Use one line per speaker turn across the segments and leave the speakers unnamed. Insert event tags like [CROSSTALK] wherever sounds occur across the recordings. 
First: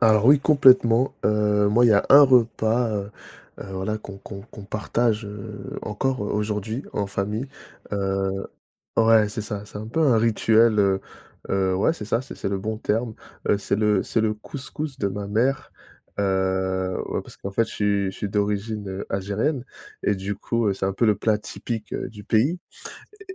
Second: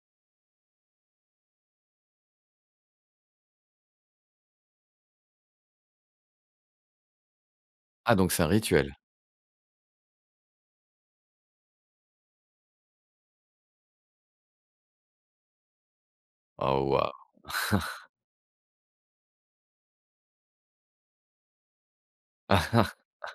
Alors oui complètement. Heu, moi il y a un repas, heu, heu, voilà qu'on qu'on qu'on partage, heu, encore aujourd'hui, en famille.
Ah donc c'est
Heu
un rituel?
ouais c'est ça, c'est un peu un rituel, heu, heu ouais c'est ça, c'est c'est le bon terme. Heu, c'est le c'est le couscous de ma mère,
Oh
heu,
waouh!
ouais parce qu'en fait, je suis
[CHUCKLES]
je suis d'origine algérienne, et du coup, c'est un peu le plat typique du pays,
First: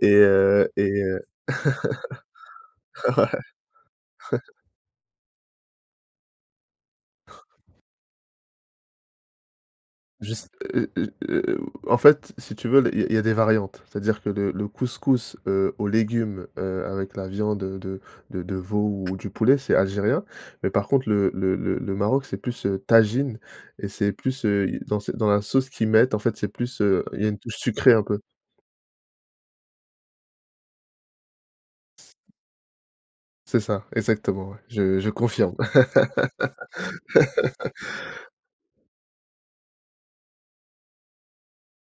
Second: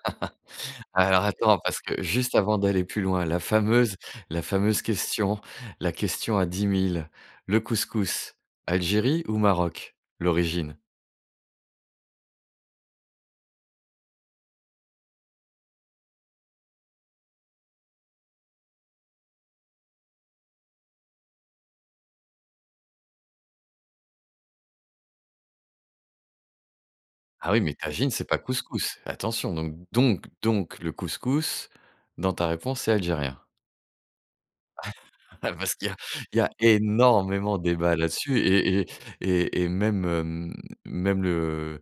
et heu, et heu,
Alors, attends, parce que juste avant d'aller plus
[LAUGHS] ouais,
loin, la fameuse
ouais.
la fameuse question la question à 10 000, le
[CHUCKLES]
couscous, Algérie ou Maroc?
Je s
L'origine.
heu, heu, heu, en fait, si tu veux, l il y a il y a des variantes, c'est-à-dire que le le couscous, heu, aux légumes, heu, avec la viande de de de de veau ou du poulet, c'est algérien. Mais par contre le le le le Maroc, c'est plus, heu, tajine, et c'est plus, heu, dans ce dans la sauce qu'ils mettent, en fait, c'est plus, heu, il y a une
Ah
touche
oui, mais
sucrée un
tajine,
peu.
c'est pas couscous. Attention, donc donc donc le couscous dans ta réponse, c'est algérien.
C'est ça, exactement, ouais, je je
[LAUGHS] Ah,
confirme.
parce qu'il y a il y a énormément
[LAUGHS] [LAUGHS]
débat là-dessus, et et et et même, hem, même, le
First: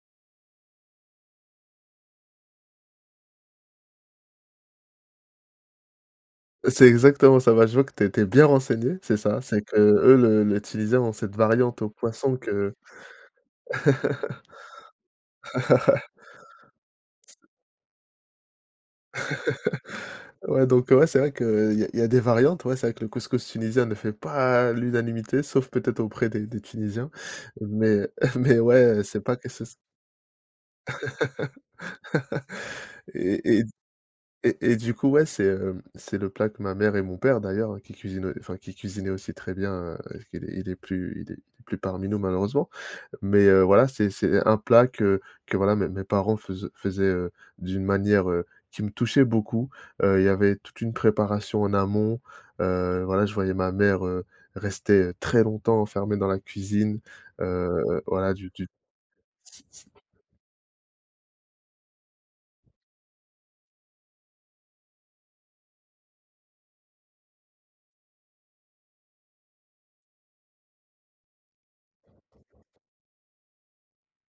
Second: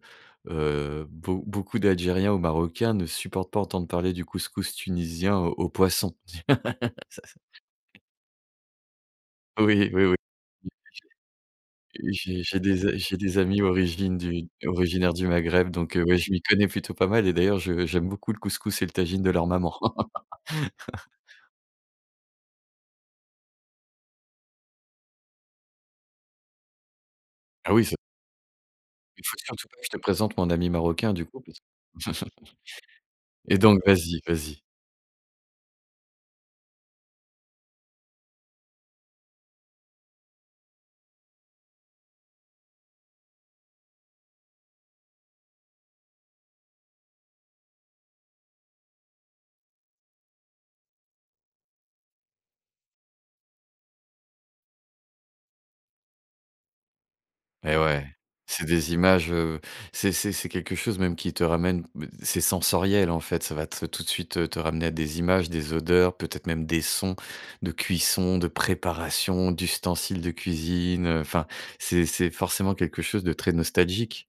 heu, beau beaucoup d'algériens ou marocains ne supportent pas entendre parler du couscous tunisien aux poissons.
C'est
[LAUGHS] Ça ç
exactement ça. Bah, je vois que tu es tu es bien renseigné. C'est ça, c'est
Oui, oui,
qu'eux
oui,
le
[UNINTELLIGIBLE]
l'utilisaient dans cette variante aux poissons
j'ai j'ai
que
des a j'ai des amis origines du originaires du Maghreb, donc, heu,
[LAUGHS]
ouais, je m'y connais plutôt pas mal et d'ailleurs, je j'aime beaucoup le couscous et le tajine de leur maman.
[LAUGHS] Ouais, donc, ouais,
[LAUGHS]
c'est vrai qu'il y a il y a des variantes, ouais, c'est vrai que le couscous tunisien ne fait pas l'unanimité sauf peut-être auprès des des tunisiens,
Ah oui ça
mais [CHUCKLES] mais ouais, c'est
Il
pas quelque
faudrait, en tout
chose
cas, que je te présente mon ami
[LAUGHS]
marocain, du coup, parce que
[LAUGHS]
[CHUCKLES]
Et
et
et d
donc vas-y,
et
vas-y.
et du coup, ouais, c'est, heu, c'est le plat que ma mère et mon père d'ailleurs, qu'il cuisinait, enfin qu'il cuisinait aussi très bien, qu'il est il est plus il est il est plus parmi nous malheureusement. Mais heu, voilà, c'est c'est un plat que que voilà, mes mes parents fais faisaient, heu, d'une manière, heu, qui me touchait beaucoup. Heu, il y avait toute une préparation en amont. Heu, voilà, je voyais ma mère, heu, rester très longtemps enfermée dans la cuisine, heu
Et
heu,
ouais,
voilà, du
c'est
du
des images, heu, c'est c'est c'est quelque chose même qui te ramène ben, c'est sensoriel, en fait, ça va te tout de suite te ramener à des images, des odeurs, peut-être même des sons de cuisson, de préparation, d'ustensiles de cuisine. Enfin, c'est c'est forcément quelque chose de très nostalgique.